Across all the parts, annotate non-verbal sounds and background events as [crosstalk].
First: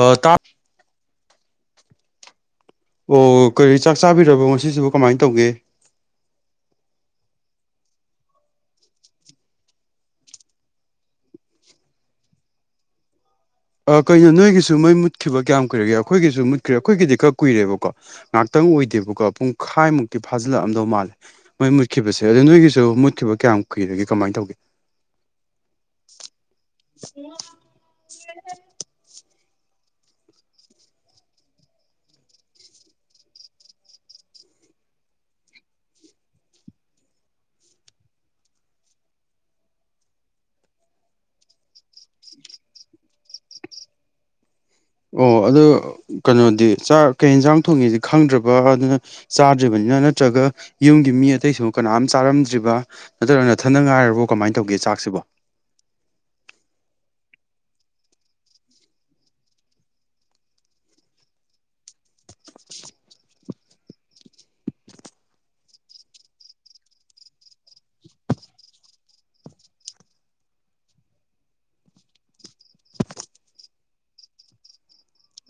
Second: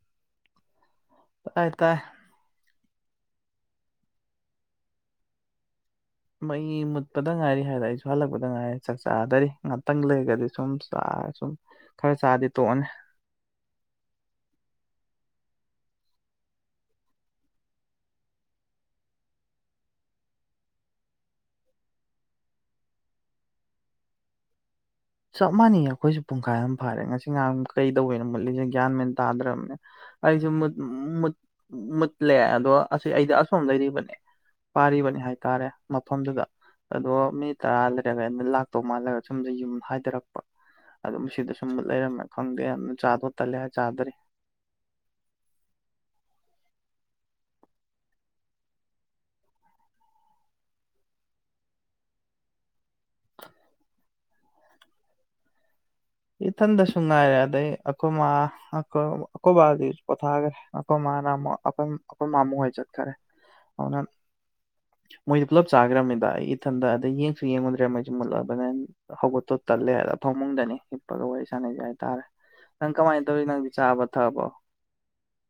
ꯑ ꯇꯥ ꯇꯥꯏ ꯇꯥꯏ ꯑꯣ ꯀꯔꯤ ꯆꯥꯛ ꯆꯥꯕꯤꯔꯕꯣ ꯉꯁꯤꯁꯤꯕꯨ ꯀꯃꯥꯏ ꯇꯧꯒꯦ ꯃꯩ ꯃꯨꯠꯄꯗ ꯉꯥꯏꯔꯤ ꯍꯥꯏꯔ ꯑꯩꯁꯨ ꯍꯜꯂꯛꯄꯗ ꯉꯥꯏꯔꯦ ꯆꯥꯛ ꯆꯥꯗꯔꯤ ꯉꯥꯇꯪ ꯂꯩꯔꯒꯗꯤ ꯁꯨꯝ ꯆꯥ ꯑ ꯁꯨꯝ ꯈꯔ ꯆꯥꯔꯗꯤ ꯇꯣꯑꯅꯤ [inaudible] ꯑ ꯀꯩꯅꯣ ꯅꯣꯏꯒꯤꯁꯨ ꯃꯩ ꯃꯨꯠꯈꯤꯕ ꯀꯌꯥꯝ ꯀꯨꯏꯔꯒꯦ ꯑꯈꯣꯏꯒꯤꯁꯨ ꯃꯨꯠꯈ꯭ꯔꯦ ꯑꯈꯣꯏꯒꯤꯗꯤ ꯈꯔ ꯀꯨꯏꯔꯦꯕꯀꯣ ꯉꯥꯛꯇ ꯑꯣꯏꯗꯦꯕꯀꯣ ꯄꯨꯡꯈꯥꯏꯃꯨꯛꯇꯤ ꯐꯥꯖꯤꯜꯂꯛꯑꯝꯗꯧ ꯃꯥꯜꯂꯦ ꯃꯩ ꯃꯨꯠꯈꯤꯕꯁꯦ ꯑꯗ ꯅꯣꯏꯒꯤꯁꯨ ꯃꯨꯠꯈꯤꯕ ꯀꯌꯥꯝ ꯀꯨꯏꯔꯒꯦ ꯀꯃꯥꯏ ꯇꯧꯒꯦ ꯆꯞ ꯃꯥꯟꯅꯩ ꯑꯈꯣꯏꯁꯨ ꯄꯨꯡꯈꯥꯏ ꯑꯃ ꯐꯥꯔꯦ ꯉꯁꯤ ꯉꯥꯔꯥꯡ ꯀꯩꯗꯧꯕꯩꯅꯣ ꯃꯨꯠꯂꯤꯖꯦ ꯒ꯭ꯌꯥꯟ ꯃꯦꯟ ꯇꯥꯗ꯭ꯔꯕꯅꯦ ꯑꯩꯁꯨ ꯃꯨꯠ ꯃꯨꯠ ꯃꯨꯠꯂꯦ ꯑꯗꯣ ꯑꯁꯤ ꯑꯩꯗꯤ ꯑꯁꯣꯝꯗꯩ [unintelligible] ꯄꯥꯔꯤꯕꯅꯦ ꯍꯥꯏꯇꯥꯔꯦ ꯃꯐꯝꯗꯨꯗ ꯑꯗꯣ ꯃꯤ ꯇꯔꯥ ꯂꯩꯔꯒ ꯑꯩꯅ ꯂꯥꯛꯇꯧ ꯃꯥꯜꯂꯒ ꯁꯨꯝꯗ ꯌꯨꯝ [unintelligible] ꯑꯗꯨꯝ ꯁꯤꯗ ꯁꯨꯝ ꯂꯩꯔꯝꯃꯦ ꯈꯪꯗꯦ ꯌꯥꯝ ꯆꯥꯗꯣ ꯇꯂꯦ ꯍꯥ ꯆꯥꯗꯔꯤ ꯑꯣ ꯑꯗꯣ ꯀꯩꯅꯣꯗꯤ ꯆꯥꯛ ꯀꯩ ꯍꯤꯟꯖꯥꯡ ꯊꯣꯡꯉꯤꯁꯤ ꯈꯪꯗ꯭ꯔꯕ ꯑꯗꯨꯅ ꯆꯥꯗ꯭ꯔꯤꯕꯅꯤ ꯅꯠꯇ꯭ꯔꯒ ꯌꯨꯝꯒꯤ ꯃꯤ ꯑꯇꯩꯁꯨ ꯀꯅꯥꯝ ꯆꯥꯔꯝꯗ꯭ꯔꯤꯕꯥ ꯅꯠꯇ꯭ꯔꯒ ꯅꯊꯟꯗ ꯉꯥꯏꯔꯕꯣ ꯀꯃꯥꯏ ꯇꯧꯒꯦ ꯆꯥꯛꯁꯤꯕꯣ ꯏꯊꯟꯗꯁꯨ ꯉꯥꯏꯔꯦ ꯑꯗꯩ ꯑꯈꯣ ꯃꯥ ꯑꯈꯣ ꯑꯈꯣꯕꯥꯗꯤ ꯄꯣꯊꯥꯒꯔꯦ ꯑꯈꯣ ꯃꯥ [unintelligible] ꯑꯈꯣ ꯑꯈꯣ ꯃꯥꯃꯨ ꯍꯣꯏ ꯆꯠꯈꯔꯦ [unintelligible] ꯃꯣꯏꯗꯤ ꯄꯨꯂꯞ ꯆꯥꯈ꯭ꯔꯕꯃꯤꯗ ꯑꯩ ꯏꯊꯟꯗ ꯑꯗꯩ ꯌꯦꯡꯁꯨ ꯌꯦꯡꯉꯨꯗ꯭ꯔꯦ ꯃꯩꯁꯨ ꯃꯨꯠꯂꯕꯅꯦꯟ ꯍꯧꯒꯠꯇꯣ ꯇꯜꯂꯦ [unintelligible] ꯐꯃꯨꯡꯗꯅꯤ [unintelligible] ꯋꯥꯔꯤ ꯁꯥꯅꯖꯤ ꯍꯥꯏꯇꯥꯔꯦ ꯅꯪ ꯀꯃꯥꯏ ꯇꯧꯔꯤ ꯅꯪꯗꯤ ꯆꯥꯔꯕ ꯊꯛꯑꯕꯣ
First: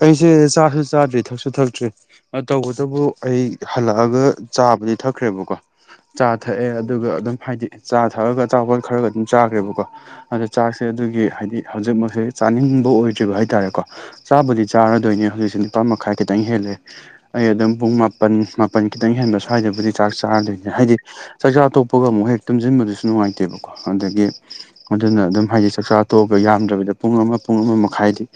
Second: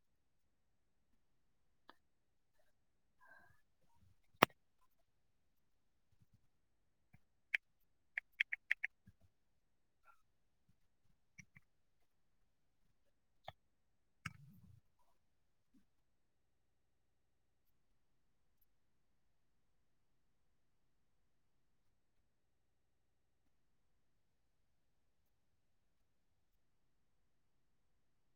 ꯑꯩꯁꯦ ꯆꯥꯁꯨ ꯆꯥꯗ꯭ꯔꯤ ꯊꯛꯁꯨ ꯊꯛꯇ꯭ꯔꯤ ꯑ ꯇꯧꯕꯇꯕꯨ ꯑꯩ ꯍꯜꯂꯛꯑꯒ ꯆꯥ [unintelligible] ꯊꯛꯈ꯭ꯔꯦꯕꯀꯣ ꯆꯥ ꯊꯛꯑꯦ ꯑꯗꯨꯒ ꯑꯗꯨꯝ ꯍꯥꯏꯗꯤ ꯆꯥ ꯊꯛꯑꯒ ꯑꯆꯥꯄꯣꯠ ꯈꯔꯒ ꯑꯗꯨꯝ ꯆꯥꯈ꯭ꯔꯦꯕꯀꯣ ꯑꯗꯣ ꯆꯥꯛꯁꯦ ꯑꯗꯨꯒꯤ ꯍꯥꯏꯗꯤ ꯍꯧꯖꯤꯛꯃꯛꯁꯦ ꯆꯥꯅꯤꯡꯕ ꯑꯣꯏꯗ꯭ꯔꯤꯕ ꯍꯥꯏꯇꯥꯔꯦꯀꯣ ꯆꯥꯕꯨꯗꯤ ꯆꯥꯔꯗꯣꯏꯅꯦ ꯍꯧꯖꯤꯛꯁꯨ ꯅꯤꯄꯥꯟ ꯃꯈꯥꯏ ꯈꯤꯇꯪ ꯍꯦꯜꯂꯦ ꯑꯩ ꯑꯗꯨꯝ ꯄꯨꯡ ꯃꯥꯄꯟ ꯃꯥꯄꯟ ꯈꯤꯇꯪ ꯍꯦꯟ ꯁ꯭ꯋꯥꯏꯗꯕꯨꯗꯤ ꯆꯥꯛ ꯆꯥꯔꯗꯨꯏꯅꯦ ꯍꯥꯏꯗꯤ ꯆꯥꯛꯆꯥ ꯇꯣꯛꯄꯒ ꯑꯃꯨꯛ ꯍꯦꯛ ꯇꯨꯝꯖꯤꯟꯕꯗꯨꯁꯨ ꯅꯨꯡꯉꯥꯏꯇꯦꯕꯀꯣ ꯑꯗꯒꯤ ꯑꯗꯨꯅ ꯑꯗꯨꯝ ꯍꯥꯏꯗꯤ ꯆꯥꯛꯆꯥ ꯇꯣꯛꯑꯕ ꯌꯥꯝꯗ꯭ꯔꯕꯗ ꯄꯨꯡ ꯑꯃ ꯄꯨꯡ ꯑꯃ ꯃꯈꯥꯏꯗꯤ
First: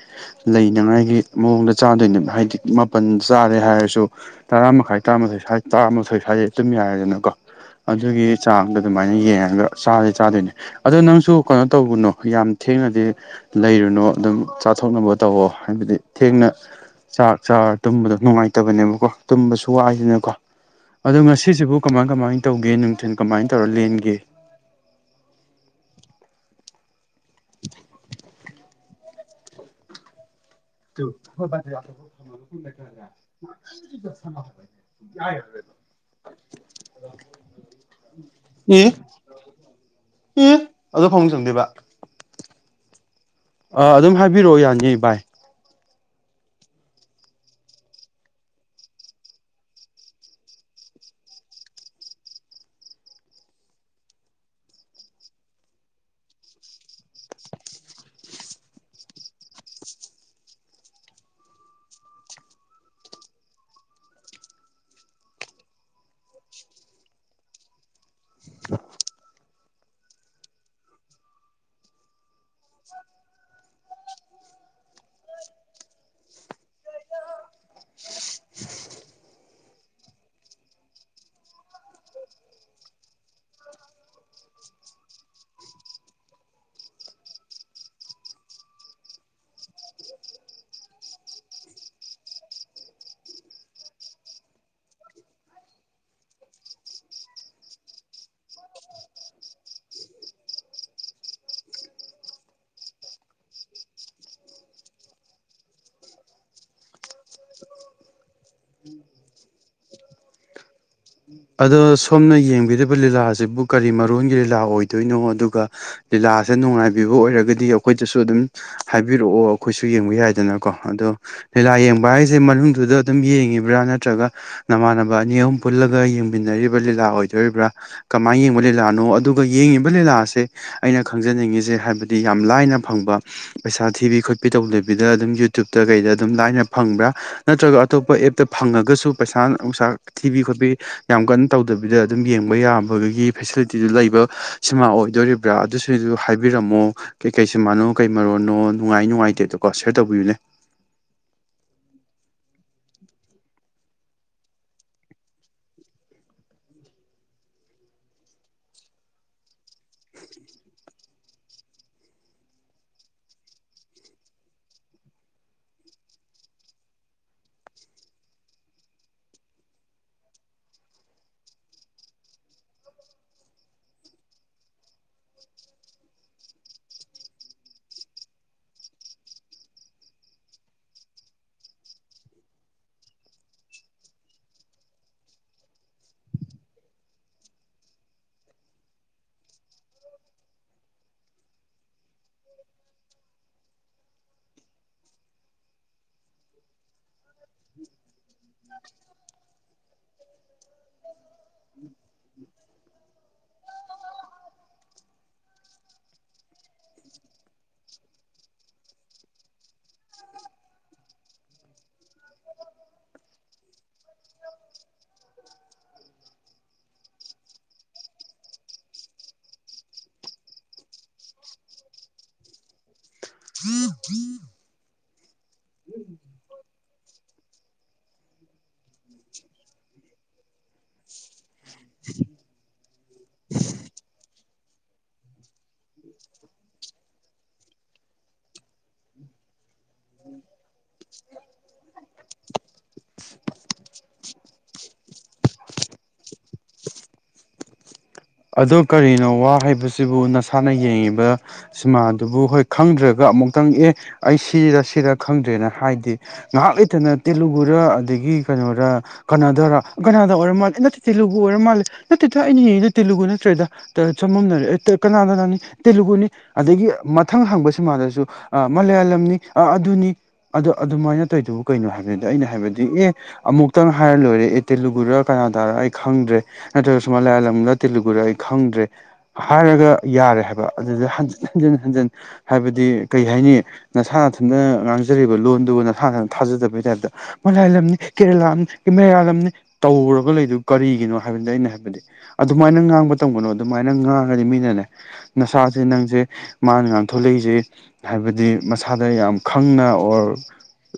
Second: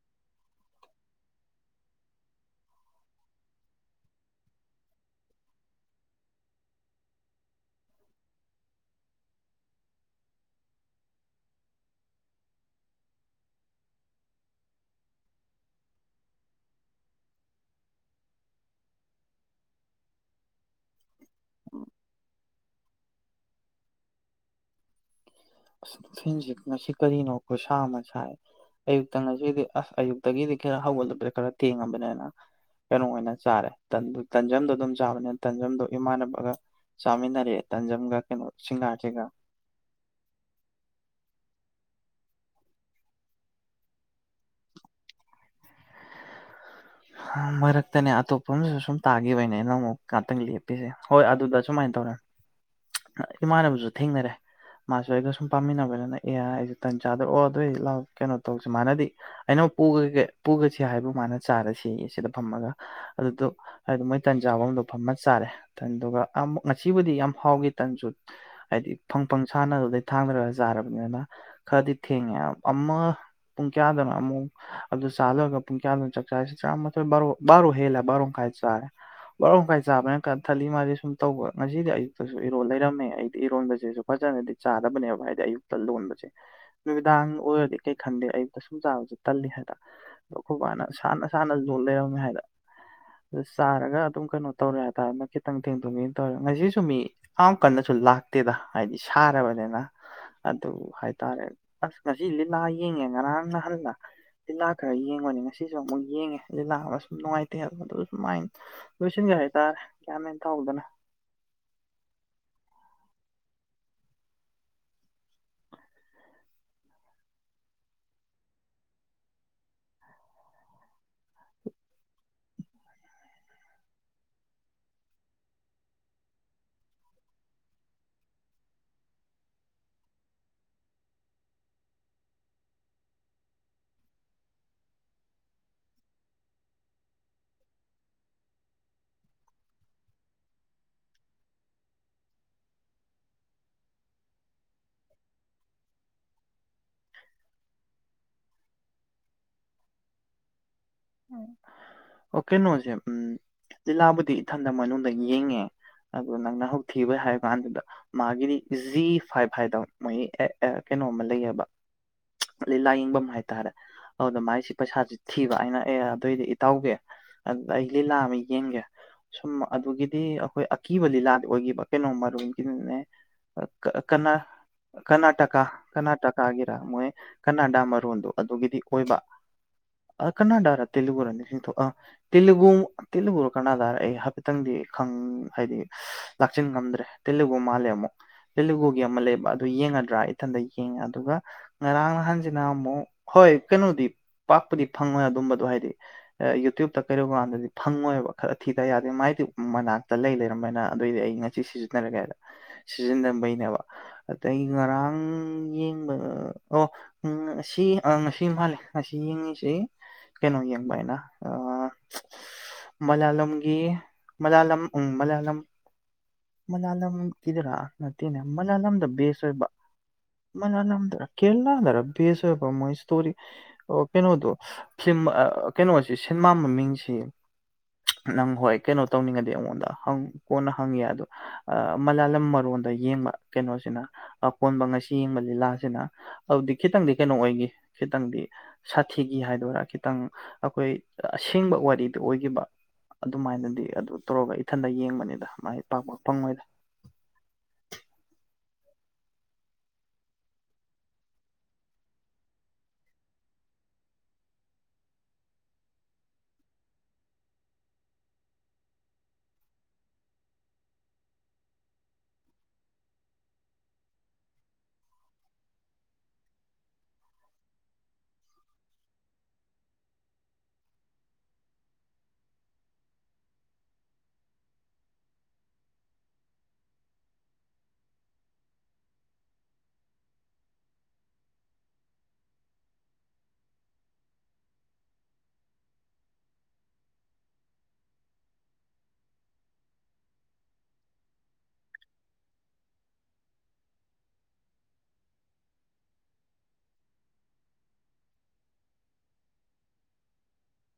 ꯂꯩ [unintelligible] ꯃꯑꯣꯡꯗ ꯆꯥꯗꯨꯏꯅꯦꯕ ꯍꯥꯏꯗꯤ ꯃꯥꯄꯟ ꯆꯥꯔꯦ ꯍꯥꯏꯔꯁꯨ ꯇꯔꯥ ꯃꯈꯥꯏ ꯇꯔꯥꯃꯥꯊꯣꯏ ꯁ꯭ꯋꯥꯏ ꯇꯔꯥꯃꯥꯊꯣꯏ ꯁꯋꯥꯏ ꯇꯨꯝ ꯌꯥꯔꯦꯗꯅꯀꯣ꯫ ꯑꯗꯨꯒꯤ ꯆꯥꯡꯗꯣ ꯗꯨꯃꯥꯏꯅ ꯌꯦꯉꯒ ꯆꯥꯗꯤ ꯆꯥꯗꯣꯏꯅꯦ ꯑꯗꯣ ꯅꯪꯁꯨ ꯀꯩꯅꯣ ꯇꯧꯕꯅꯣ ꯌꯥꯝ ꯊꯤ ꯊꯦꯡꯅꯗꯤ ꯂꯩꯔꯨꯅꯨ ꯑꯗꯨꯝ ꯆꯥꯊꯣꯛꯅꯕ ꯇꯧꯋꯣ ꯍꯥꯏꯕꯗꯤ ꯊꯦꯡꯅ ꯆꯥꯛ ꯆꯥꯔ ꯇꯨꯝꯕꯗꯣ ꯅꯨꯡꯉꯥꯏꯇꯕꯅꯦꯕꯀꯣ ꯇꯨꯝꯕꯁꯨ ꯋꯥꯏꯗꯅꯀꯣ ꯑꯗꯣ ꯉꯁꯤꯁꯤꯕꯨ ꯀꯃꯥꯏ ꯀꯃꯥꯏ ꯇꯧꯒꯦ ꯅꯨꯡꯊꯤꯟ ꯀꯃꯥꯏ ꯇꯧꯔ ꯂꯦꯟꯒꯦ? ꯑꯁ ꯐꯤꯟꯖꯤ ꯉꯁꯤ ꯀꯔꯤꯅꯣ ꯈꯨꯁꯥ ꯑꯃ ꯁꯥꯏ ꯑꯌꯨꯛꯇ ꯉꯁꯤꯗꯤ ꯑꯁ ꯑꯌꯨꯛꯇꯒꯤꯗꯤ ꯈꯔ ꯍꯧꯒꯠꯂꯕꯗ ꯈꯔ ꯊꯦꯡꯉꯕꯅꯦꯅ ꯀꯩꯅꯣ ꯑꯣꯏꯅ ꯆꯥꯔꯦ ꯇꯟꯗꯨ ꯇꯟꯖꯝꯗꯣ ꯑꯗꯨꯝ ꯆꯥꯕꯅꯦꯅ ꯇꯥꯟꯖꯝꯗꯣ ꯏꯃꯥꯟꯅꯕꯒ ꯆꯥꯃꯤꯟꯅꯔꯦ ꯇꯥꯟꯖꯝꯒ ꯀꯩꯅꯣ ꯁꯤꯡꯍꯥꯔꯁꯤꯒ ꯏ ꯑꯗꯣ ꯐꯃꯨꯡ ꯆꯪꯗꯦꯕ ꯑ ꯑꯗꯨꯝ ꯍꯥꯏꯕꯤꯔꯛꯑꯣ ꯌꯥꯅꯤ ꯕꯥꯏ ꯍꯥ ꯃꯔꯛꯇꯅꯦ ꯑꯇꯣꯞꯄ ꯑꯃꯁꯨ ꯁꯨꯝ ꯇꯥꯒꯤꯕꯩꯅꯦ ꯅꯪ ꯃꯨꯛ ꯉꯥꯇꯪ ꯂꯦꯞꯄꯤꯁꯦ ꯍꯣꯏ ꯑꯗꯨꯗ ꯁꯨꯃꯥꯏꯅ [unintelligible] ꯏꯃꯥꯟꯅꯕꯁꯨ ꯊꯦꯡꯅꯔꯦ ꯃꯥꯁꯨ ꯑꯩꯒ ꯁꯨꯝ ꯄꯥꯃꯤꯟꯅꯕꯅꯤꯅ ꯑꯦꯌꯥ ꯑꯩꯖꯦ ꯇꯟ ꯆꯥꯗ ꯑꯣ ꯑꯗꯨ ꯑꯣꯏꯗꯤ ꯂꯥ ꯀꯩꯅꯣ ꯇꯧꯁꯦ ꯃꯥꯅꯗꯤ ꯑꯩꯅ ꯄꯨꯒꯒꯦ ꯄꯨꯒꯁꯤ ꯍꯥꯏꯕ ꯃꯥꯅ ꯆꯥꯔꯁꯤ [unintelligible] ꯁꯤꯗ ꯐꯝꯃꯒ ꯑꯗꯨꯗꯨ ꯍꯥꯏꯗꯤ ꯃꯣꯏ ꯇꯟꯖꯥꯃꯗꯣ ꯐꯝꯃ ꯆꯥꯔꯦ ꯑꯃꯨꯛ ꯉꯁꯤ ꯁꯤꯕꯨꯗꯤ ꯌꯥꯝ ꯍꯥꯎꯒꯤ ꯇꯟꯖꯨ ꯍꯥꯏꯗꯤ ꯐꯪꯄꯪ ꯁꯥꯟꯅꯗꯨꯗꯩ ꯊꯥꯡꯗꯔꯒ ꯆꯥꯔꯕꯅꯤꯅ ꯈꯔꯗꯤ ꯊꯦꯡꯉꯦ ꯑꯃ ꯄꯨꯡ ꯀꯌꯥꯗꯪꯅ ꯑꯃꯨꯛ ꯑꯗꯨ ꯆꯥꯂꯣꯏꯔꯒ ꯄꯨꯡ ꯀꯌꯥꯗꯣ ꯆꯥꯛ ꯆꯁꯤ ꯆꯥ ꯊꯔꯣ ꯕꯔꯣ ꯍꯦꯂꯕꯔꯣꯡ ꯈꯥꯏ ꯆꯥꯏ ꯕꯥꯔ ꯈꯥꯏ ꯆꯥꯕꯅ ꯀ ꯊꯜꯂꯤ ꯃꯥꯜꯂꯤ ꯁꯨꯝ ꯇꯧꯕ ꯉꯁꯤꯗꯤ ꯑꯌꯨꯛꯇꯁꯨ ꯏꯔꯣꯜ ꯂꯩꯔꯝꯃꯦ ꯑꯩꯗꯤ ꯏꯔꯣꯟꯕꯁꯤꯁꯨ ꯐꯖꯅꯗꯤ ꯆꯥꯗ ꯆꯠꯇꯕꯅꯦꯕ ꯍꯥꯏꯗꯤ ꯑꯌꯨꯛꯇ ꯂꯣꯟꯕꯁꯦ ꯅꯨꯃꯤꯗꯥꯡ ꯑꯣꯏꯔꯗꯤ ꯀꯩ ꯈꯟꯗꯦ ꯑꯌꯨꯛꯇ ꯁꯨꯝ ꯆꯥꯕꯁꯦ ꯇꯜꯂꯤ ꯍꯥꯏꯗ ꯈꯨ ꯍꯅ ꯁꯥꯟꯅ ꯁꯥꯟꯅ ꯂꯩꯔꯝꯃꯦ ꯍꯥꯏꯔ ꯑꯗꯨ ꯆꯥꯔꯒ ꯑꯗꯨꯝ ꯀꯩꯅꯣ ꯇꯧꯔꯦ ꯍꯥꯏꯇꯥꯔꯅ ꯈꯤꯇꯪ ꯊꯦꯡꯗꯣꯛꯉꯅ ꯇꯧꯔꯦ ꯉꯁꯤꯁꯨ ꯃꯤ ꯑ ꯀꯟꯅ ꯁꯨꯝ ꯂꯥꯛꯇꯦꯗ ꯍꯥꯏꯗꯤ ꯁꯥꯔꯕꯅꯤꯅ ꯑꯗꯨ ꯍꯥꯏꯇꯥꯔꯦ ꯑꯁ ꯉꯁꯤ ꯂꯤꯂꯥ ꯌꯦꯡꯉꯦ ꯉꯔꯥꯡ ꯅꯍꯜꯂ ꯂꯤꯤꯜꯂꯥ ꯈꯔ ꯌꯦꯡꯕꯅꯤ ꯉꯁꯤꯁꯨ ꯑꯃꯨꯛ ꯌꯦꯡꯉꯦ ꯑ ꯂꯥꯛꯑꯒ ꯁꯨꯝ ꯅꯨꯡꯉꯥꯏꯇꯦ ꯍꯥꯏꯕ ꯑꯗꯨ ꯁꯨꯝ ꯃꯥꯏꯟ ꯂꯣꯏꯁꯤꯟꯒꯦ ꯍꯥꯏꯇꯥꯔꯦ ꯀ ꯍꯅ ꯇꯧꯗꯅ ꯑꯗꯣ ꯁꯣꯝꯅ ꯌꯦꯡꯕꯤꯔꯤꯕ ꯂꯤꯂꯥ ꯑꯁꯤꯕꯨ ꯀꯔꯤ ꯃꯔꯣꯟꯒꯤ ꯂꯤꯂꯥ ꯑꯣꯏꯗꯣꯏꯅꯣ ꯑꯗꯨꯒ ꯂꯤꯂꯥ ꯀꯥꯁꯦ ꯅꯨꯡꯉꯥꯏꯕꯤꯕ ꯑꯣꯏꯔꯒꯗꯤ ꯑꯩꯈꯣꯏꯗꯁꯨ ꯑꯗꯨꯝ ꯍꯥꯏꯕꯤꯔꯛꯑꯣ ꯑꯩꯈꯣꯏꯁꯨ ꯌꯦꯡꯕ ꯌꯥꯏꯗꯅꯀꯣ ꯑꯗꯣ ꯂꯤꯂꯥ ꯌꯦꯡꯕ ꯍꯥꯏꯁꯦ ꯃꯅꯨꯡꯗꯨꯗ ꯑꯗꯨꯝ ꯌꯦꯡꯉꯤꯕ꯭ꯔꯥ ꯅꯠꯇ꯭ꯔꯒ ꯅꯃꯥꯟꯅꯕ ꯑꯅꯤ ꯑꯍꯨꯝ ꯄꯨꯜꯂꯒ ꯌꯦꯡꯃꯤꯟꯅꯔꯤꯕ ꯂꯤꯂꯥ ꯑꯣꯏꯗꯣꯔꯤꯕ꯭ꯔꯥ ꯀꯃꯥꯏꯅ ꯌꯦꯡꯕ ꯂꯤꯂꯥꯅꯣ ꯑꯗꯨꯒ ꯌꯦꯡꯉꯤꯕ ꯂꯤꯂꯥ ꯑꯥꯁꯦ ꯑꯩꯅ ꯈꯪꯖꯅꯤꯡꯉꯤꯁꯦ ꯍꯥꯏꯕꯗꯤ ꯌꯥꯝ ꯂꯥꯏꯅ ꯐꯪꯕ ꯄꯩꯁꯥ ꯊꯤꯕꯤ ꯈꯣꯠꯄꯤ ꯇꯧꯗꯕꯤꯗ ꯑꯗꯨꯝ ꯌꯨꯇꯌꯨꯕꯇ ꯀꯩꯗ ꯑꯗꯨꯝ ꯂꯥꯏꯅ ꯐꯪꯕ꯭ꯔꯥ ꯅꯠꯇ꯭ꯔꯒ ꯑꯇꯣꯞꯄ ꯑꯦꯞꯇ ꯐꯪꯉꯒꯁꯨ ꯄꯩꯁꯥ ꯅꯨꯡꯁꯥ ꯊꯤꯕꯤ ꯈꯣꯠꯄꯤ ꯌꯥꯝ ꯀꯟꯅ ꯇꯧꯗꯕꯤꯗ ꯑꯗꯨꯝ ꯌꯦꯡꯕ ꯌꯥꯕꯒꯤ ꯐꯦꯁꯤꯂꯤꯇꯤꯗꯨ ꯂꯩꯕ ꯁꯤꯃ ꯑꯣꯏꯗꯣꯔꯤꯕ꯭ꯔꯥ ꯑꯗꯨ ꯁꯤꯁꯨ ꯍꯥꯏꯕꯤꯔꯝꯃꯣ ꯀꯩꯀꯩ ꯁꯤꯃꯥꯟꯅꯣ ꯀꯩ ꯃꯔꯣꯟꯅꯣ ꯅꯨꯡꯉꯥꯏ ꯅꯨꯡꯉꯥꯏꯇꯦ ꯑꯗꯨꯗ ꯀꯣ ꯁꯤꯌꯔ ꯇꯧꯕꯤꯌꯨꯅꯦ ꯑꯣ ꯀꯩꯅꯣꯁꯦ ꯎꯝ ꯂꯤꯖꯤꯂꯥꯕꯨꯗꯤ ꯏꯊꯟꯗ ꯃꯅꯨꯡꯗ ꯌꯦꯡꯉꯦ ꯑ ꯅꯪꯅ ꯍꯧ ꯊꯤꯕ ꯍꯥꯏꯔ ꯀꯥꯟꯗꯨꯗ ꯃꯥꯒꯤꯗꯤ ꯖꯤ ꯐꯥꯏꯚ ꯍꯥꯏꯗ ꯃꯣꯏꯒꯤ ꯀꯩꯅꯣꯝ ꯑꯃ ꯂꯩꯌꯦꯕ ꯂꯥꯏꯌꯦꯡꯐꯝ ꯍꯥꯏꯇꯥꯔꯦ ꯑꯗꯨꯗ ꯃꯥꯏꯁꯤ ꯄꯩꯁꯥꯁꯤ ꯊꯤꯕ ꯍꯥꯏꯅ ꯑꯦ ꯑꯗꯨꯑꯣꯏꯗꯤ ꯏꯇꯧꯒꯦ ꯑꯗꯨ ꯑꯩ ꯂꯤꯂꯥ ꯑꯃ ꯌꯦꯡꯒꯦ ꯁꯨꯝ ꯑꯗꯨꯒꯤꯗꯤ ꯑꯩꯈꯣꯏ ꯑꯀꯤꯕ ꯂꯤꯂꯥꯗ ꯑꯣꯏꯈꯤꯕ ꯀꯩꯅꯣ ꯃꯔꯨꯝꯒꯤꯗꯨꯅꯦ ꯀ ꯀꯅꯥ ꯀꯔꯅꯥꯇꯀꯥ ꯀꯔꯅꯥꯇꯀꯥꯒꯤꯔ ꯃꯣꯏ ꯀꯅꯥꯗꯥ ꯃꯔꯣꯟꯗꯣ ꯑꯗꯨꯒꯤꯗꯤ ꯑꯣꯏꯕ ꯑ ꯀꯅꯥꯗ ꯇꯦꯂꯒꯨꯔ ꯅꯤꯡꯁꯤꯡ ꯇꯦꯂꯒꯨ ꯇꯦꯂꯨꯒꯨꯔ ꯀꯅꯥꯗꯥꯔ ꯑꯩ ꯍꯥꯏꯐꯦꯠꯇꯪꯗꯤ ꯈꯪ ꯍꯥꯏꯗꯤ ꯂꯥꯛꯁꯤꯟ ꯉꯝꯗ꯭ꯔꯦ ꯇꯤꯂꯕ ꯃꯥꯜꯂꯦ ꯑꯃꯨꯛ ꯂꯤꯂꯨꯒꯨꯒꯤ ꯑꯃ ꯂꯩꯕ ꯑꯗꯨ ꯌꯦꯡꯉꯗ꯭ꯔꯥ ꯏꯊꯟꯗ ꯌꯦꯡꯉꯦ ꯑꯗꯨꯒ ꯉꯔꯥꯡ ꯅꯍꯥꯟꯁꯤꯅ ꯑꯃꯨꯛ ꯍꯣꯏ ꯀꯩꯅꯣꯗꯤ ꯄꯥꯛꯄꯗꯤ ꯐꯪꯉꯣꯏ ꯑꯗꯨꯝꯕ ꯑꯣ ꯍꯥꯏꯗꯤ ꯌꯨꯇ꯭ꯌꯨꯕꯇ ꯀꯩꯗꯧ ꯀꯥꯟꯗꯗꯤ ꯐꯪꯉꯣꯏꯕ ꯈꯔ ꯊꯤꯗ ꯌꯥꯗꯦ ꯃꯥꯏꯗꯤ ꯃꯅꯥꯛꯇ ꯂꯩꯔꯝ ꯑꯗꯨꯃꯥꯏꯅ ꯑꯗꯨꯑꯣꯏꯗꯤ ꯑꯩ ꯉꯁꯤ ꯁꯤꯖꯤꯟꯅꯔꯒꯦ ꯍꯥꯏꯗ ꯁꯤꯖꯤꯟꯅꯝꯕꯩꯅꯦꯕ ꯑꯩ ꯉꯔꯥꯡ ꯌꯦꯡꯕ ꯑꯣ ꯎ ꯁꯤ ꯉꯁꯤ ꯃꯥꯜꯂꯦ ꯉꯁꯤ ꯌꯦꯡꯉꯤꯁꯤ ꯀꯩꯅꯣ ꯌꯦꯡꯕ ꯍꯥꯏꯅ ꯃꯂꯥꯂꯝꯒꯤ ꯃꯂꯥꯂꯝ ꯎ ꯃꯂꯥꯂꯝ ꯃꯂꯥꯂꯝꯒꯤꯗꯔꯥ ꯅꯠꯇꯦꯅꯦ ꯃꯂꯥꯂꯝꯗ ꯕꯦꯁ ꯑꯣꯏꯕ ꯃꯅ ꯊꯔ ꯀꯦꯔꯂꯔꯁ ꯃꯣꯏ ꯏꯁꯇꯣꯔꯤ ꯑꯣ ꯀꯩꯅꯣ ꯇ ꯐꯤꯂꯝ ꯀꯩꯅꯣꯁꯤ ꯁꯤꯅꯦꯃꯥ ꯃꯃꯤꯡꯁꯤ ꯅꯪ ꯍꯣꯏ ꯀꯩꯅꯣ ꯇꯧꯅꯤꯡꯉꯗꯤ ꯑꯩꯉꯣꯟꯗꯪ ꯀꯣꯟꯅ ꯍꯪꯉꯤ ꯑꯗꯣ ꯃꯂꯥꯂꯝ ꯃꯔꯣꯟ ꯑꯗ ꯌꯦꯡꯕ ꯀꯩꯅꯣꯁꯤꯅ ꯑꯀꯣꯟꯕ ꯉꯁꯤ ꯌꯦꯡꯕ ꯂꯤꯂꯥꯁꯤꯅ ꯑꯗꯨꯗꯤ ꯈꯤꯇꯪꯗꯤ ꯀꯩꯅꯣ ꯑꯣꯏꯈꯤ ꯈꯤꯇꯪꯗꯤ ꯁꯥꯊꯤꯒꯤ ꯍꯥꯏꯗꯣꯏꯔꯥꯒ ꯈꯤꯇꯪ ꯑꯩꯈꯣꯏ ꯑꯁꯦꯡꯕ ꯋꯥꯔꯤꯗꯨ ꯑꯣꯏꯈꯤꯕ ꯑꯗꯨꯃꯥꯏꯅꯗꯤ ꯑꯗꯨ ꯇꯧꯔꯒ ꯏꯊꯟꯗ ꯌꯦꯡꯕꯅꯤꯗ ꯃꯥꯏ ꯄꯥꯛ ꯄꯥꯛ ꯐꯪꯉꯣꯏꯗ [unintelligible] ꯑꯗꯣ ꯀꯔꯤꯅꯣ ꯋꯥ ꯍꯥꯏꯕꯁꯤꯕꯨ ꯅꯁꯥꯅ ꯌꯦꯡꯉꯤꯕ ꯁꯤꯃꯥꯗꯨꯕꯨ ꯍꯣꯏ ꯈꯪꯗ꯭ꯔꯒ ꯑꯃꯨꯛ ꯑꯃꯥꯛꯇꯪ ꯑꯦ ꯑꯩ ꯁꯤꯔ ꯁꯤꯔ ꯈꯪꯗ꯭ꯔꯦꯅ ꯍꯥꯏꯗꯤꯦ ꯉꯥꯏꯍꯥꯛ ꯂꯩꯇꯅ ꯇꯦꯂꯨꯒꯗ ꯑꯗꯒꯤ ꯀꯩꯅꯔꯥ ꯀꯅꯥꯗꯔꯥ ꯀꯅꯥꯗꯥ ꯑꯣꯏꯔ ꯃꯥꯜꯂꯦ ꯅꯠꯇꯦ ꯇꯦꯂꯨꯒꯨ ꯑꯣꯏꯔ ꯃꯥꯜꯂꯦ ꯅꯠꯇꯗ ꯑꯩꯅ ꯇꯦꯂꯨꯒꯨ ꯅꯠꯇ꯭ꯔꯦꯗ ꯆꯃꯝꯅꯔꯦ ꯀꯅꯥꯗꯅꯥꯅꯤ ꯇꯦꯂꯨꯒꯨꯅꯤ ꯑꯗꯒꯤ ꯃꯊꯪ ꯍꯪꯕꯁꯤꯃ ꯃꯂꯌꯥꯂꯝꯅꯤ ꯑꯗꯨꯅꯤ ꯑꯗꯣ ꯑꯗꯨꯃꯥꯏꯅ ꯇꯧꯔꯤꯗꯨꯕꯨ ꯀꯩꯅꯣ ꯍꯥꯏꯕꯗꯨꯗꯤ ꯑꯩꯅ ꯍꯥꯏꯕꯗꯤ ꯑꯦ ꯑꯃꯨꯛꯇꯪ ꯍꯥꯏꯔ ꯂꯣꯏꯔꯦ ꯑꯦ ꯇꯦꯂꯨꯒꯨꯔ ꯀ ꯑꯩ ꯈꯪꯗ꯭ꯔꯦ ꯅꯠꯇ꯭ꯔꯒꯁꯨ ꯃꯂꯌꯥꯜꯗ ꯇꯦꯂꯨꯒꯨꯗ ꯑꯩ ꯈꯪꯗ꯭ꯔꯦ ꯍꯥꯏꯔꯒ ꯌꯥꯔꯦ ꯍꯥꯏꯕ ꯑꯗꯨꯗ ꯍꯟꯖꯤꯟ ꯍꯟꯖꯤꯟ ꯍꯟꯖꯤꯟ ꯍꯥꯏꯕꯗꯤ ꯀꯩ ꯍꯥꯏꯅꯤ ꯅꯁꯥ ꯊꯟꯗ ꯉꯥꯡꯖ ꯂꯣꯟꯗꯨꯕꯨ ꯅꯁꯥ ꯊꯥꯖꯗꯕ ꯇ ꯀꯦꯔꯂꯥ ꯃꯌꯥꯂꯝꯅꯤ ꯇꯧꯔꯒ ꯂꯩꯗꯨ ꯀꯔꯤꯒꯤꯅꯣ ꯍꯥꯏꯕꯗ ꯑꯩꯅ ꯍꯥꯏꯕꯗꯤ ꯑꯗꯨꯃꯥꯏꯅ ꯉꯥꯡꯕ ꯇꯧꯒꯅꯣ ꯑꯗꯨꯃꯥꯏꯅ ꯉꯥꯡꯉꯗꯤ ꯃꯤꯅꯅꯦ ꯅꯁꯥꯁꯦ ꯅꯪꯁꯦ ꯃꯥꯅ ꯉꯥꯡꯊꯂꯛꯏ ꯑꯩꯁꯦ ꯍꯥꯏꯕꯗꯤ ꯃꯁꯥꯗ ꯌꯥꯝ ꯈꯪꯅ ꯑꯣꯔ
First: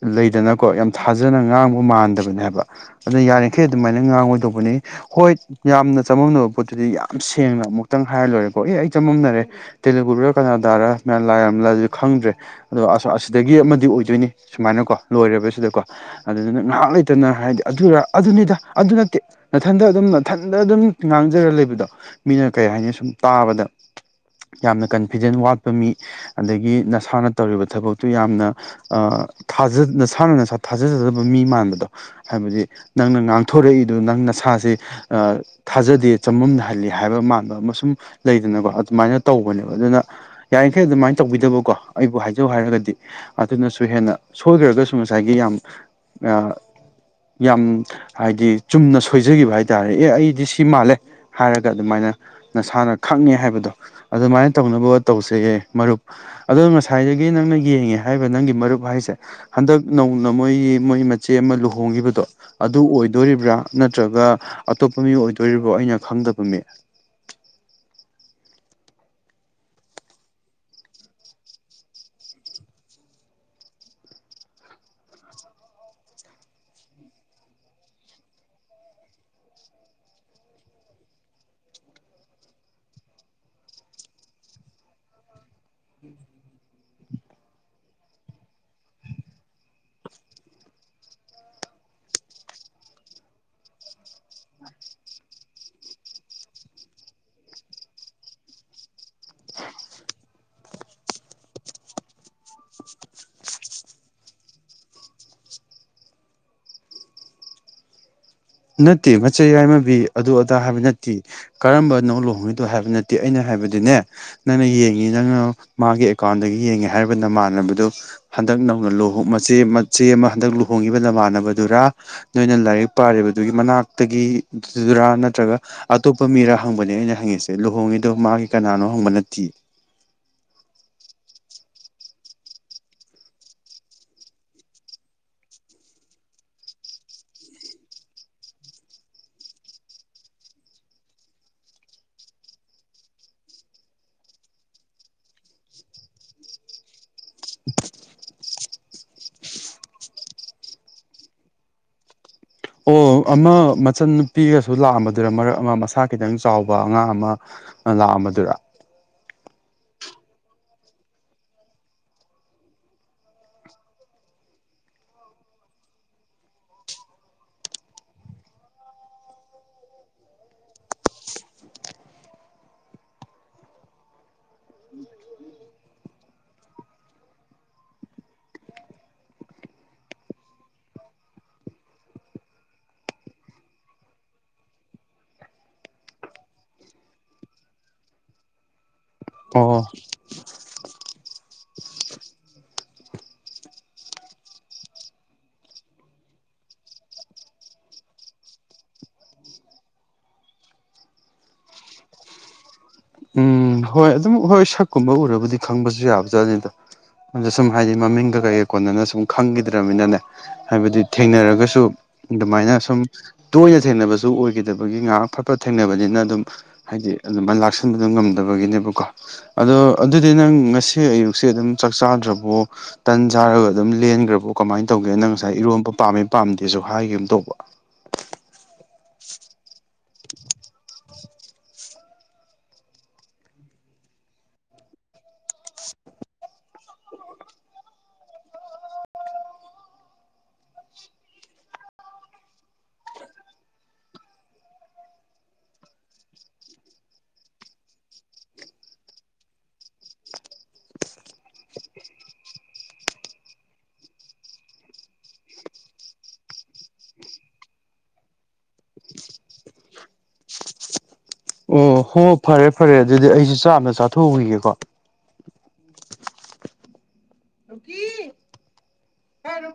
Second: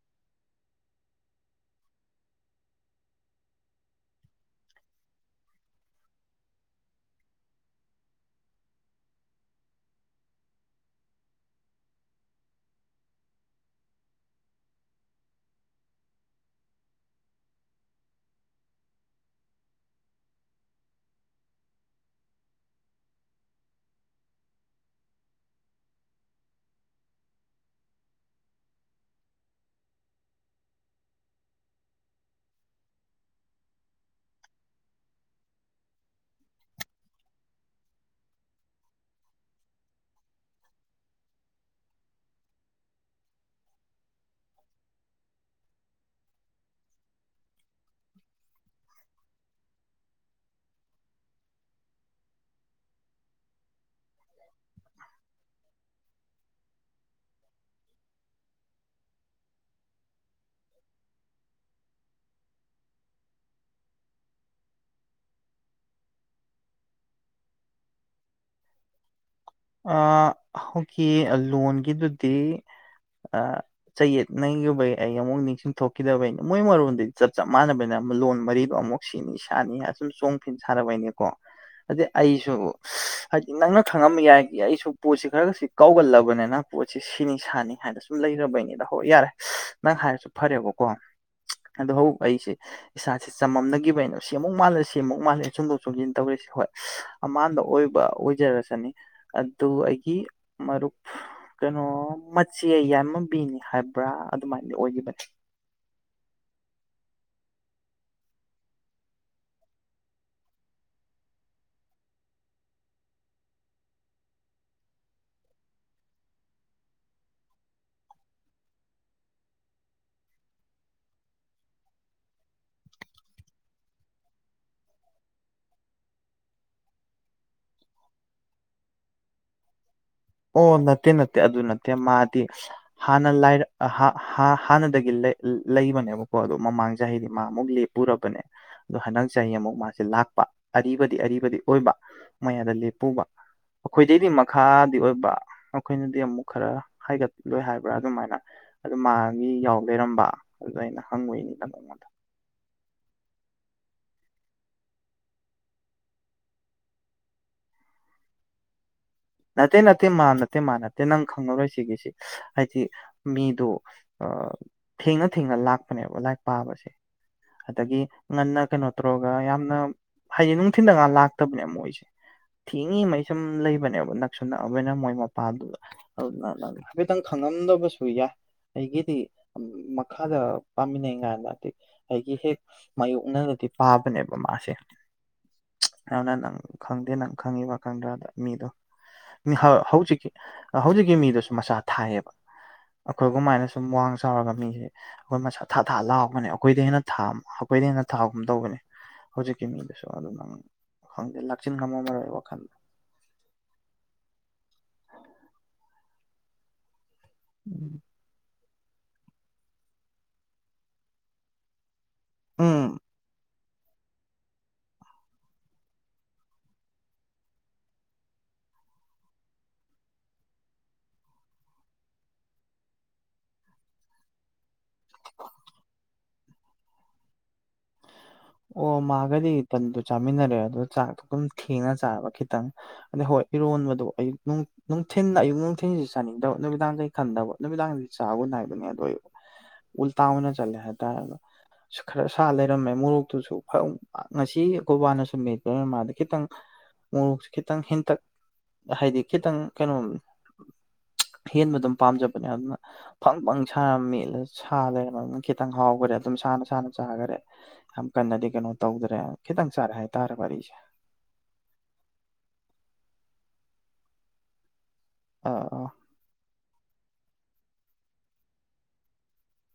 ꯂꯩꯗꯅꯀꯣ ꯌꯥꯝ ꯊꯥꯖꯅ ꯉꯥꯡꯕ ꯃꯥꯟꯗꯕꯅꯦ ꯍꯥꯏꯕ ꯑꯗꯨꯅ ꯌꯥꯔꯤꯈꯩ ꯑꯗꯨꯃꯥꯏꯅ ꯉꯥꯡꯉꯣꯏꯗꯧꯕꯅꯤ ꯍꯣꯏ ꯌꯥꯝꯅ ꯆꯃꯝꯅꯕ ꯄꯣꯠꯇꯨꯗꯤ ꯌꯥꯝ ꯁꯦꯡꯅ ꯑꯃꯨꯛꯇꯪ ꯍꯥꯏꯔ ꯂꯣꯏꯔꯦꯀꯣ ꯑꯦ ꯑꯩ ꯆꯃꯝꯅꯔꯦ ꯇꯦꯂꯨꯒꯨꯔ ꯀꯅꯥꯗꯥꯔ ꯃꯌꯥꯝ ꯂꯥꯏꯔ ꯂꯥꯏ ꯈꯪꯗ꯭ꯔꯦ ꯑꯗꯣ ꯑꯁ ꯑꯁꯤꯗꯒꯤ ꯑꯃꯗꯤ ꯑꯣꯏꯗꯣꯏꯅꯤ ꯁꯨꯃꯥꯏꯅꯀꯣ ꯂꯣꯏꯦ ꯁꯤꯗꯀꯣ ꯑꯗꯨꯗꯨꯅ ꯉꯥꯏꯍꯥꯛ ꯂꯩꯇꯅ ꯍꯥꯏꯗꯤ ꯑꯗꯨꯔ ꯑꯗꯨꯅꯤꯗ ꯑꯗꯨ ꯅꯠꯇꯦ ꯅꯥꯊꯟꯗ ꯑꯗꯨꯝ ꯅꯥꯊꯟꯗ ꯑꯗꯨꯝ ꯉꯥꯡꯖꯔꯒ ꯂꯩꯕꯗꯣ ꯃꯤꯅ ꯀꯩ ꯍꯥꯏꯅꯤ ꯁꯨꯝ ꯇꯥꯕꯗ ꯌꯥꯝꯅ ꯀꯟꯐꯤꯗꯦꯟ ꯋꯥꯠꯄ ꯃꯤ ꯑꯗꯒꯤ ꯅꯁꯥꯅ ꯇꯧꯔꯤꯕ ꯊꯕꯛꯇꯨ ꯌꯥꯝꯅ ꯅꯁꯥꯅ ꯅꯁꯥ ꯊꯥꯖꯖꯗꯕ ꯃꯤ ꯃꯥꯟꯕꯗꯣ ꯍꯥꯏꯕꯗꯤ ꯅꯪꯅ ꯉꯥꯡꯊꯣꯔꯛꯏꯗꯨꯣ ꯅꯪꯅ ꯅꯁꯥꯁꯦ ꯊꯥꯖꯗꯦ ꯆꯃꯝꯅꯍꯜꯂꯤ ꯍꯥꯏꯕ ꯃꯥꯟꯕ ꯑꯃ ꯁꯨꯝ ꯂꯩꯗꯅꯀꯣ ꯑꯗꯨꯃꯥꯏꯅ ꯇꯧꯕꯅꯦꯕ ꯑꯗꯨꯅ ꯌꯥ ꯌꯥꯡꯈꯩ ꯑꯗꯨꯃꯥꯏꯅ ꯇꯧꯕꯤꯗꯕꯀꯣ ꯑꯩꯕꯨ ꯍꯥꯏꯖꯧ ꯍꯥꯏꯔꯒꯗꯤ ꯑꯗꯨꯅꯁꯨ ꯍꯦꯟꯅ ꯁꯣꯏꯈ꯭ꯔꯒꯁꯨ ꯉꯁꯥꯏꯒꯤ ꯌꯥꯝ ꯌꯥꯝ ꯍꯥꯏꯗꯤ ꯆꯨꯝꯅ ꯁꯣꯏꯖꯒꯤꯈꯤꯕ ꯍꯥꯏꯇꯥꯔꯦ ꯑꯦ ꯑꯩꯗꯤ ꯁꯤ ꯃꯥꯜꯂꯦ ꯍꯥꯏꯔꯒ ꯑꯗꯨꯃꯥꯏꯅ ꯅꯁꯥꯅ ꯈꯪꯉꯦ ꯍꯥꯏꯕꯗꯣ ꯑꯗꯨꯃꯥꯏꯅ ꯇꯧꯅꯕ ꯇꯧꯁꯌꯦ ꯃꯔꯨꯞ ꯑꯣ ꯉꯁꯥꯏꯗꯒꯤ ꯅꯪꯅ ꯌꯦꯡꯉꯦ ꯍꯥꯏꯔꯤꯕ ꯅꯪꯒꯤ ꯃꯔꯨꯞ ꯍꯥꯏꯁꯦ ꯍꯟꯗꯛ ꯅꯧꯅ ꯃꯣꯏꯒꯤ ꯃꯣꯏ ꯃꯆꯦ ꯑꯃ ꯑ ꯆꯣꯏꯔꯤꯕꯣ ꯑꯩꯅ ꯈꯪꯗꯕ ꯃꯤ ꯑ ꯑꯩꯈꯣꯏꯒꯤ ꯂꯣꯟꯒꯤꯗꯨꯗꯤ ꯆꯌꯦꯠꯅꯒꯤꯕꯩ ꯑꯩ ꯑꯃꯨꯛ ꯅꯤꯡꯁꯤꯡ ꯊꯣꯛꯈꯤꯗꯕꯩꯅ ꯃꯣꯏ ꯃꯔꯣꯟꯗꯗꯤ ꯆꯞ ꯆꯞ ꯃꯥꯟꯅꯕꯩꯅ ꯑꯃꯨ ꯂꯣꯟ ꯃꯔꯤꯗꯣ ꯑꯃꯨꯛ ꯁꯤꯅꯤ ꯁꯥꯅꯤ ꯑꯗꯨꯨꯝ ꯆꯣꯡꯐꯤꯟ ꯁꯥꯅꯕꯩꯅꯤꯀꯣ ꯑꯗꯩ ꯑꯩꯁꯨ ꯍꯥꯏꯗꯤ ꯅꯪꯅ ꯈꯪꯉꯝꯕ ꯌꯥꯏ ꯑꯩꯁꯨ ꯄꯣꯠꯁꯤ ꯈꯔ ꯈꯁꯤ ꯀꯥꯎꯒꯜꯂꯕꯅꯤꯅ ꯄꯣꯠꯁꯤ ꯁꯤꯅꯤ ꯁꯥꯅꯤ ꯍꯥꯏꯅ ꯁꯨꯝ ꯂꯩꯔꯕꯩꯅꯤꯗ ꯍꯣꯏ ꯌꯥꯔꯦ ꯅꯪ ꯍꯥꯏꯔꯁꯨ ꯐꯔꯦꯕꯀꯣ ꯑꯗꯣ ꯍꯧꯖꯤ ꯑꯩꯁꯦ ꯏꯁꯥꯁꯦ ꯆꯃꯝꯅꯈꯤꯕ ꯑꯩꯅꯣ ꯁꯦꯝꯃꯨꯛ ꯃꯥꯜꯂꯦ ꯁꯦꯝꯃꯨꯛ ꯃꯥꯜꯂꯦ ꯆꯣꯡꯗꯣꯛ ꯆꯣꯡꯁꯤꯟ ꯇꯧꯋ ꯍꯣꯏ ꯑꯃꯥꯟꯕꯗ ꯑꯣꯏꯕ ꯑꯣꯏꯖꯔꯁꯅꯤ ꯑꯗꯨ ꯑꯩꯒꯤ ꯃꯔꯨꯞ ꯀꯩꯅꯣ ꯃꯆꯦ ꯌꯥꯝꯏꯃꯝꯕꯤꯅꯤ ꯍꯥꯏꯕ꯭ꯔꯥ ꯑꯗꯨꯃꯥꯏꯅꯗꯤ ꯑꯣꯏꯈꯤꯕꯅꯤ [unintelligible] ꯅꯠꯇꯦ ꯃꯆꯩ ꯌꯥꯏꯃꯕꯤ ꯑꯗꯨ ꯑꯗꯥ ꯍꯥꯏꯕ ꯅꯠꯇꯦ ꯀꯔꯝꯕꯅꯧ ꯂꯨꯍꯉꯩꯗꯣ ꯍꯥꯏꯕ ꯅꯠꯇꯦ ꯑꯩꯅ ꯍꯥꯏ ꯍꯥꯏꯕꯗꯨꯅꯦ ꯅꯪꯅ ꯌꯦꯡꯉꯤ ꯅꯪꯅ ꯃꯥꯒꯤ ꯑꯦꯀꯥꯎꯟ ꯌꯦꯡꯉꯦ ꯍꯥꯏꯔꯕ ꯅ ꯃꯥꯟꯅꯕꯗꯨ ꯍꯟ ꯍꯟꯗꯛ ꯅꯧꯅ ꯂꯨꯍ ꯃꯆꯦ ꯃꯆꯦ ꯑꯃ ꯍꯟꯗꯛ ꯂꯨꯍꯣꯡꯉꯤꯕ ꯅꯃꯥꯟꯅꯕꯗꯨꯔ ꯅꯣꯏꯅ ꯂꯥꯏꯔꯤꯛ ꯄꯥꯔꯤꯕ ꯑꯗꯨꯒꯤ ꯃꯅꯥꯛꯇꯒꯤꯗꯨꯔꯥ ꯅꯠꯇ꯭ꯔꯒ ꯑꯇꯣꯞꯄ ꯃꯤꯔꯥ ꯍꯪꯕꯅꯦ ꯑꯩꯅ ꯍꯪꯉꯤꯁꯦ ꯂꯨꯍꯣꯡꯉꯤꯗꯣ ꯃꯥ ꯃꯥꯒꯤ ꯀꯅꯥꯅꯣ ꯍꯪꯕ ꯅꯠꯇꯦ ꯑꯣ ꯅꯠꯇꯦ ꯅꯠꯇꯦ ꯑꯗꯨ ꯅꯠꯇꯦ ꯃꯥꯗꯤ ꯍꯥꯟꯅ ꯂ ꯍꯥꯟꯅꯗꯒꯤ ꯂꯩꯕꯅꯦꯕꯀꯣ ꯑꯣ ꯃꯃꯥꯡ ꯆꯍꯤꯗꯤ ꯃꯥ ꯑꯃꯨꯛ ꯂꯦꯞꯄꯨꯔꯕꯅꯦ ꯑꯗꯣ ꯍꯟꯗꯛ ꯆꯍꯤ ꯑꯃꯨꯛ ꯃꯥꯁꯦ ꯂꯥꯛ ꯂꯄ ꯑꯔꯤꯕꯗꯤ ꯑꯔꯤꯕꯗꯤ ꯑꯣꯏꯕ ꯃꯌꯥꯗ ꯂꯦꯞꯄꯨꯕ ꯑꯩꯈꯣꯏꯗꯩꯗꯤ ꯃꯈꯥꯗꯤ ꯑꯩꯈꯣꯏꯅꯗꯤ ꯑꯃꯨ ꯈꯔ ꯍꯥꯏꯒꯠꯂꯣꯏ ꯍꯥꯏꯕ꯭ꯔꯥ ꯑꯗꯨꯃꯥꯏꯅ ꯑꯗꯨ ꯃꯥꯒꯤ ꯌꯥꯎ ꯂꯩꯔꯝꯕ ꯑꯗꯨ ꯑꯩꯅ ꯍꯪꯉꯏꯅꯤ ꯅꯉꯗ ꯑꯣ ꯑꯃ ꯃꯆꯟꯅꯨꯄꯤꯒꯁꯨ ꯂꯥꯛꯑꯝꯕꯗꯨꯅ ꯃꯔꯛ ꯑꯃ ꯃꯁꯥ ꯈꯤꯇꯪ ꯆꯥꯎꯕ ꯑꯉꯥꯡ ꯑꯃ ꯂꯥꯛꯑꯝꯕꯗꯨꯔ ꯅꯠꯇꯦ ꯅꯠꯇꯦ ꯃꯥ ꯅꯠꯇꯦ ꯃꯥ ꯅꯠꯇꯦ ꯅꯪ ꯈꯪꯅꯔꯣꯏ ꯁꯤꯒꯤꯁꯤ ꯍꯥꯏꯗꯤ ꯃꯤꯗꯣ ꯊꯦꯡꯅ ꯊꯦꯡꯅ ꯂꯥꯛꯄꯅꯦꯕ ꯂꯥꯏꯔꯤꯛ ꯄꯥꯕꯁꯦ ꯑꯗꯒꯤ ꯉꯟꯅ ꯀꯩꯅꯣ ꯇꯧꯔꯒ ꯌꯥꯝꯅ ꯍꯥꯏꯗꯤ ꯅꯨꯡꯊꯤꯟꯗ ꯉ ꯂꯥꯛꯇꯕꯅꯦ ꯃꯣꯏꯁꯦ ꯊꯦꯡꯉꯤꯉꯩ ꯁꯨꯝ ꯂꯩꯕꯅꯦꯕ ꯅꯛꯁꯨ ꯅꯛꯑꯕꯅꯤꯅ ꯃꯣꯏ ꯃꯄꯥꯗꯨꯗ ꯑꯗꯨ ꯍꯥꯏꯐꯦꯠꯇꯪ ꯈꯪꯉꯝꯗꯕꯁꯨ ꯌꯥꯏ ꯑꯩꯒꯤꯗꯤ ꯃꯈꯥꯗ ꯄꯥꯝꯃꯤꯟꯅꯩ ꯀꯥꯏꯅ ꯍꯥꯏꯗꯤ ꯑꯩꯒꯤ ꯍꯦꯛ ꯃꯌꯣꯛꯅ ꯄꯥꯕꯅꯦꯕ ꯃꯥꯁꯦ [inaudible] ꯑꯗꯨꯅ ꯅꯪ ꯈꯪꯗꯦ ꯅꯪ ꯈꯪꯉꯤꯕ ꯈꯪꯗ꯭ꯔꯗ ꯃꯤꯗꯣ ꯑꯣ ꯍꯧꯖꯤꯛꯀꯤ ꯍꯧꯖꯤꯛꯀꯤ ꯃꯤꯗꯨꯁꯨ ꯃꯆꯥꯥ ꯊꯥꯏꯌꯦꯕ ꯑꯩꯈꯣꯏꯒꯃꯥꯏꯅ ꯁꯨꯝ ꯋꯥꯡ ꯆꯥꯎꯔꯒ ꯃꯤꯁꯦ ꯑꯩꯈꯣꯏ ꯃꯁꯥ ꯊꯥ ꯊꯥ ꯂꯥꯎꯒꯅꯦ ꯑꯩꯈꯣꯏꯗ ꯍꯦꯟꯅ ꯊꯥ ꯑꯩꯈꯣꯏꯅ ꯍꯦꯟꯅ ꯊꯥꯒꯨꯝ ꯇꯧꯕꯅꯤ ꯍꯧꯖꯤꯛ ꯀ ꯃꯤꯕꯁꯨꯣ ꯑꯗꯨꯖ ꯂ ꯀꯃ ꯑꯃ ꯑꯣꯏ ꯋꯥ ꯈ ꯎꯝ ꯍꯣꯏ ꯑꯗꯨꯝ ꯍꯣꯏ ꯁꯛꯀꯨꯝꯕ ꯎꯔꯕꯨꯗꯤ ꯈꯪꯕꯁꯨ ꯌꯥꯕꯖꯥꯠꯅꯤ ꯑꯗꯣ ꯑꯗ ꯁꯨꯝ ꯍꯥꯏꯗꯤ ꯃꯃꯤꯡꯒ ꯀꯩ ꯀꯣꯟꯅꯅ ꯁꯨꯝ ꯈꯪꯈꯤꯗ꯭ꯔꯅꯤꯅꯅꯦ ꯍꯥꯏꯕꯗꯤ ꯊꯦꯡꯅꯔꯒꯁꯨ ꯑꯗꯨꯃꯥꯏꯅ ꯎꯝ ꯁꯨꯝ ꯇꯣꯏꯅ ꯊꯦꯡꯅꯕꯁꯨ ꯑꯣꯏꯈꯤꯗꯕꯒꯤ ꯉꯥꯏꯍꯥꯛ ꯐꯠꯄ ꯊꯦꯡꯅꯕꯅꯤꯅ ꯑꯗꯨꯝ ꯍꯥꯏꯗꯤ ꯑꯗꯨꯃꯥꯏꯅ ꯂꯥꯛꯁꯟꯕꯗꯨ ꯉꯝꯗꯕꯒꯤꯅꯦꯕ ꯀ ꯑꯗꯣ ꯑꯗꯨꯗꯤ ꯅꯪ ꯉꯁꯤ ꯑꯌꯨꯛꯁꯦ ꯑꯗꯨꯝ ꯆꯥꯛ ꯆꯥꯗ꯭ꯔꯕꯣ ꯇꯟ ꯆꯥꯔꯒ ꯑꯗꯨꯝ ꯂꯦꯟꯈ꯭ꯔꯕꯣ ꯀꯃꯥꯏꯅ ꯇ ꯇꯧꯒꯦ ꯅꯪ ꯉꯁꯥꯏ ꯏꯔꯣꯟꯕ ꯄꯥꯝꯃꯦ ꯄꯥꯝꯗꯦꯁꯨ ꯍꯥꯏꯒꯦ ꯑꯃ ꯇꯧꯕ ꯑꯣ ꯃꯥꯒꯗꯤ ꯇꯟꯗꯨ ꯆꯥꯃꯤꯟꯅꯔꯦ ꯑꯗꯨ ꯆꯥꯛꯇꯣ ꯑꯗꯨꯝ ꯊꯦꯡꯅ ꯆ ꯈꯤꯇꯪ ꯑꯗꯩ ꯍꯣꯏ ꯏꯔꯣꯟꯕꯗ ꯑꯌꯨꯛ ꯅꯨꯡꯊꯤ ꯑꯌꯨꯛ ꯅꯨꯡꯊꯤꯟꯁꯤ ꯆꯥꯅꯤꯡꯗꯕ ꯅꯨꯃꯤꯗꯥꯡ ꯈꯟꯗꯕ ꯅꯨꯃꯤꯗꯥꯡꯗꯗꯤ ꯆꯥꯒ ꯅꯥꯏꯕꯅꯦ ꯑꯗꯨ ꯑꯣꯏꯕ ꯎꯜꯇꯥꯥꯎꯅ ꯆꯂꯦ ꯍꯥꯏꯇꯥ ꯈꯔ ꯁꯥ ꯂꯩꯔꯝꯃꯦ ꯃ ꯑꯗꯨꯁꯨ ꯉꯁꯤ ꯒꯣꯕꯥꯅꯁꯨ ꯃ ꯃꯥꯗ ꯈꯤꯇꯪ ꯃꯣꯔꯣꯛꯁꯦ ꯈꯤꯇꯪ ꯍꯦꯟꯇꯛ ꯍꯥꯏꯗꯤ ꯈꯤꯇꯪ ꯀꯩꯅꯣꯝ ꯍꯦꯟꯕ ꯑꯗꯨꯝ ꯄꯥꯝꯖꯕꯅꯦ ꯑꯗꯨꯅ ꯐꯪ ꯐꯪ ꯁꯥꯔꯝꯃꯤꯂ ꯁꯥ ꯂꯩꯔꯅꯤꯅ ꯈꯤꯇꯪ ꯍꯥꯎꯒꯅꯤ ꯑꯗꯨꯝ ꯁꯅ ꯁꯅ ꯆꯈꯔꯦ ꯌꯥꯝ ꯀꯟꯅꯗꯤ ꯀꯩꯅꯣ ꯇꯧꯗ꯭ꯔꯦ ꯈꯤꯇꯪ ꯆꯥꯔꯦ ꯍꯥꯏꯇꯥꯔꯦ ꯋꯥꯔꯤꯁꯦ ꯑꯣ ꯍꯣ ꯐꯔꯦ ꯐꯔꯦ ꯑꯗꯨꯗꯤ ꯑꯩꯁꯨꯦ ꯆꯥꯝꯅ ꯆꯥꯊꯣꯛꯎꯈꯤꯒꯦꯀꯣ ꯑ ꯑ ꯔꯨ ꯀ ꯔꯨ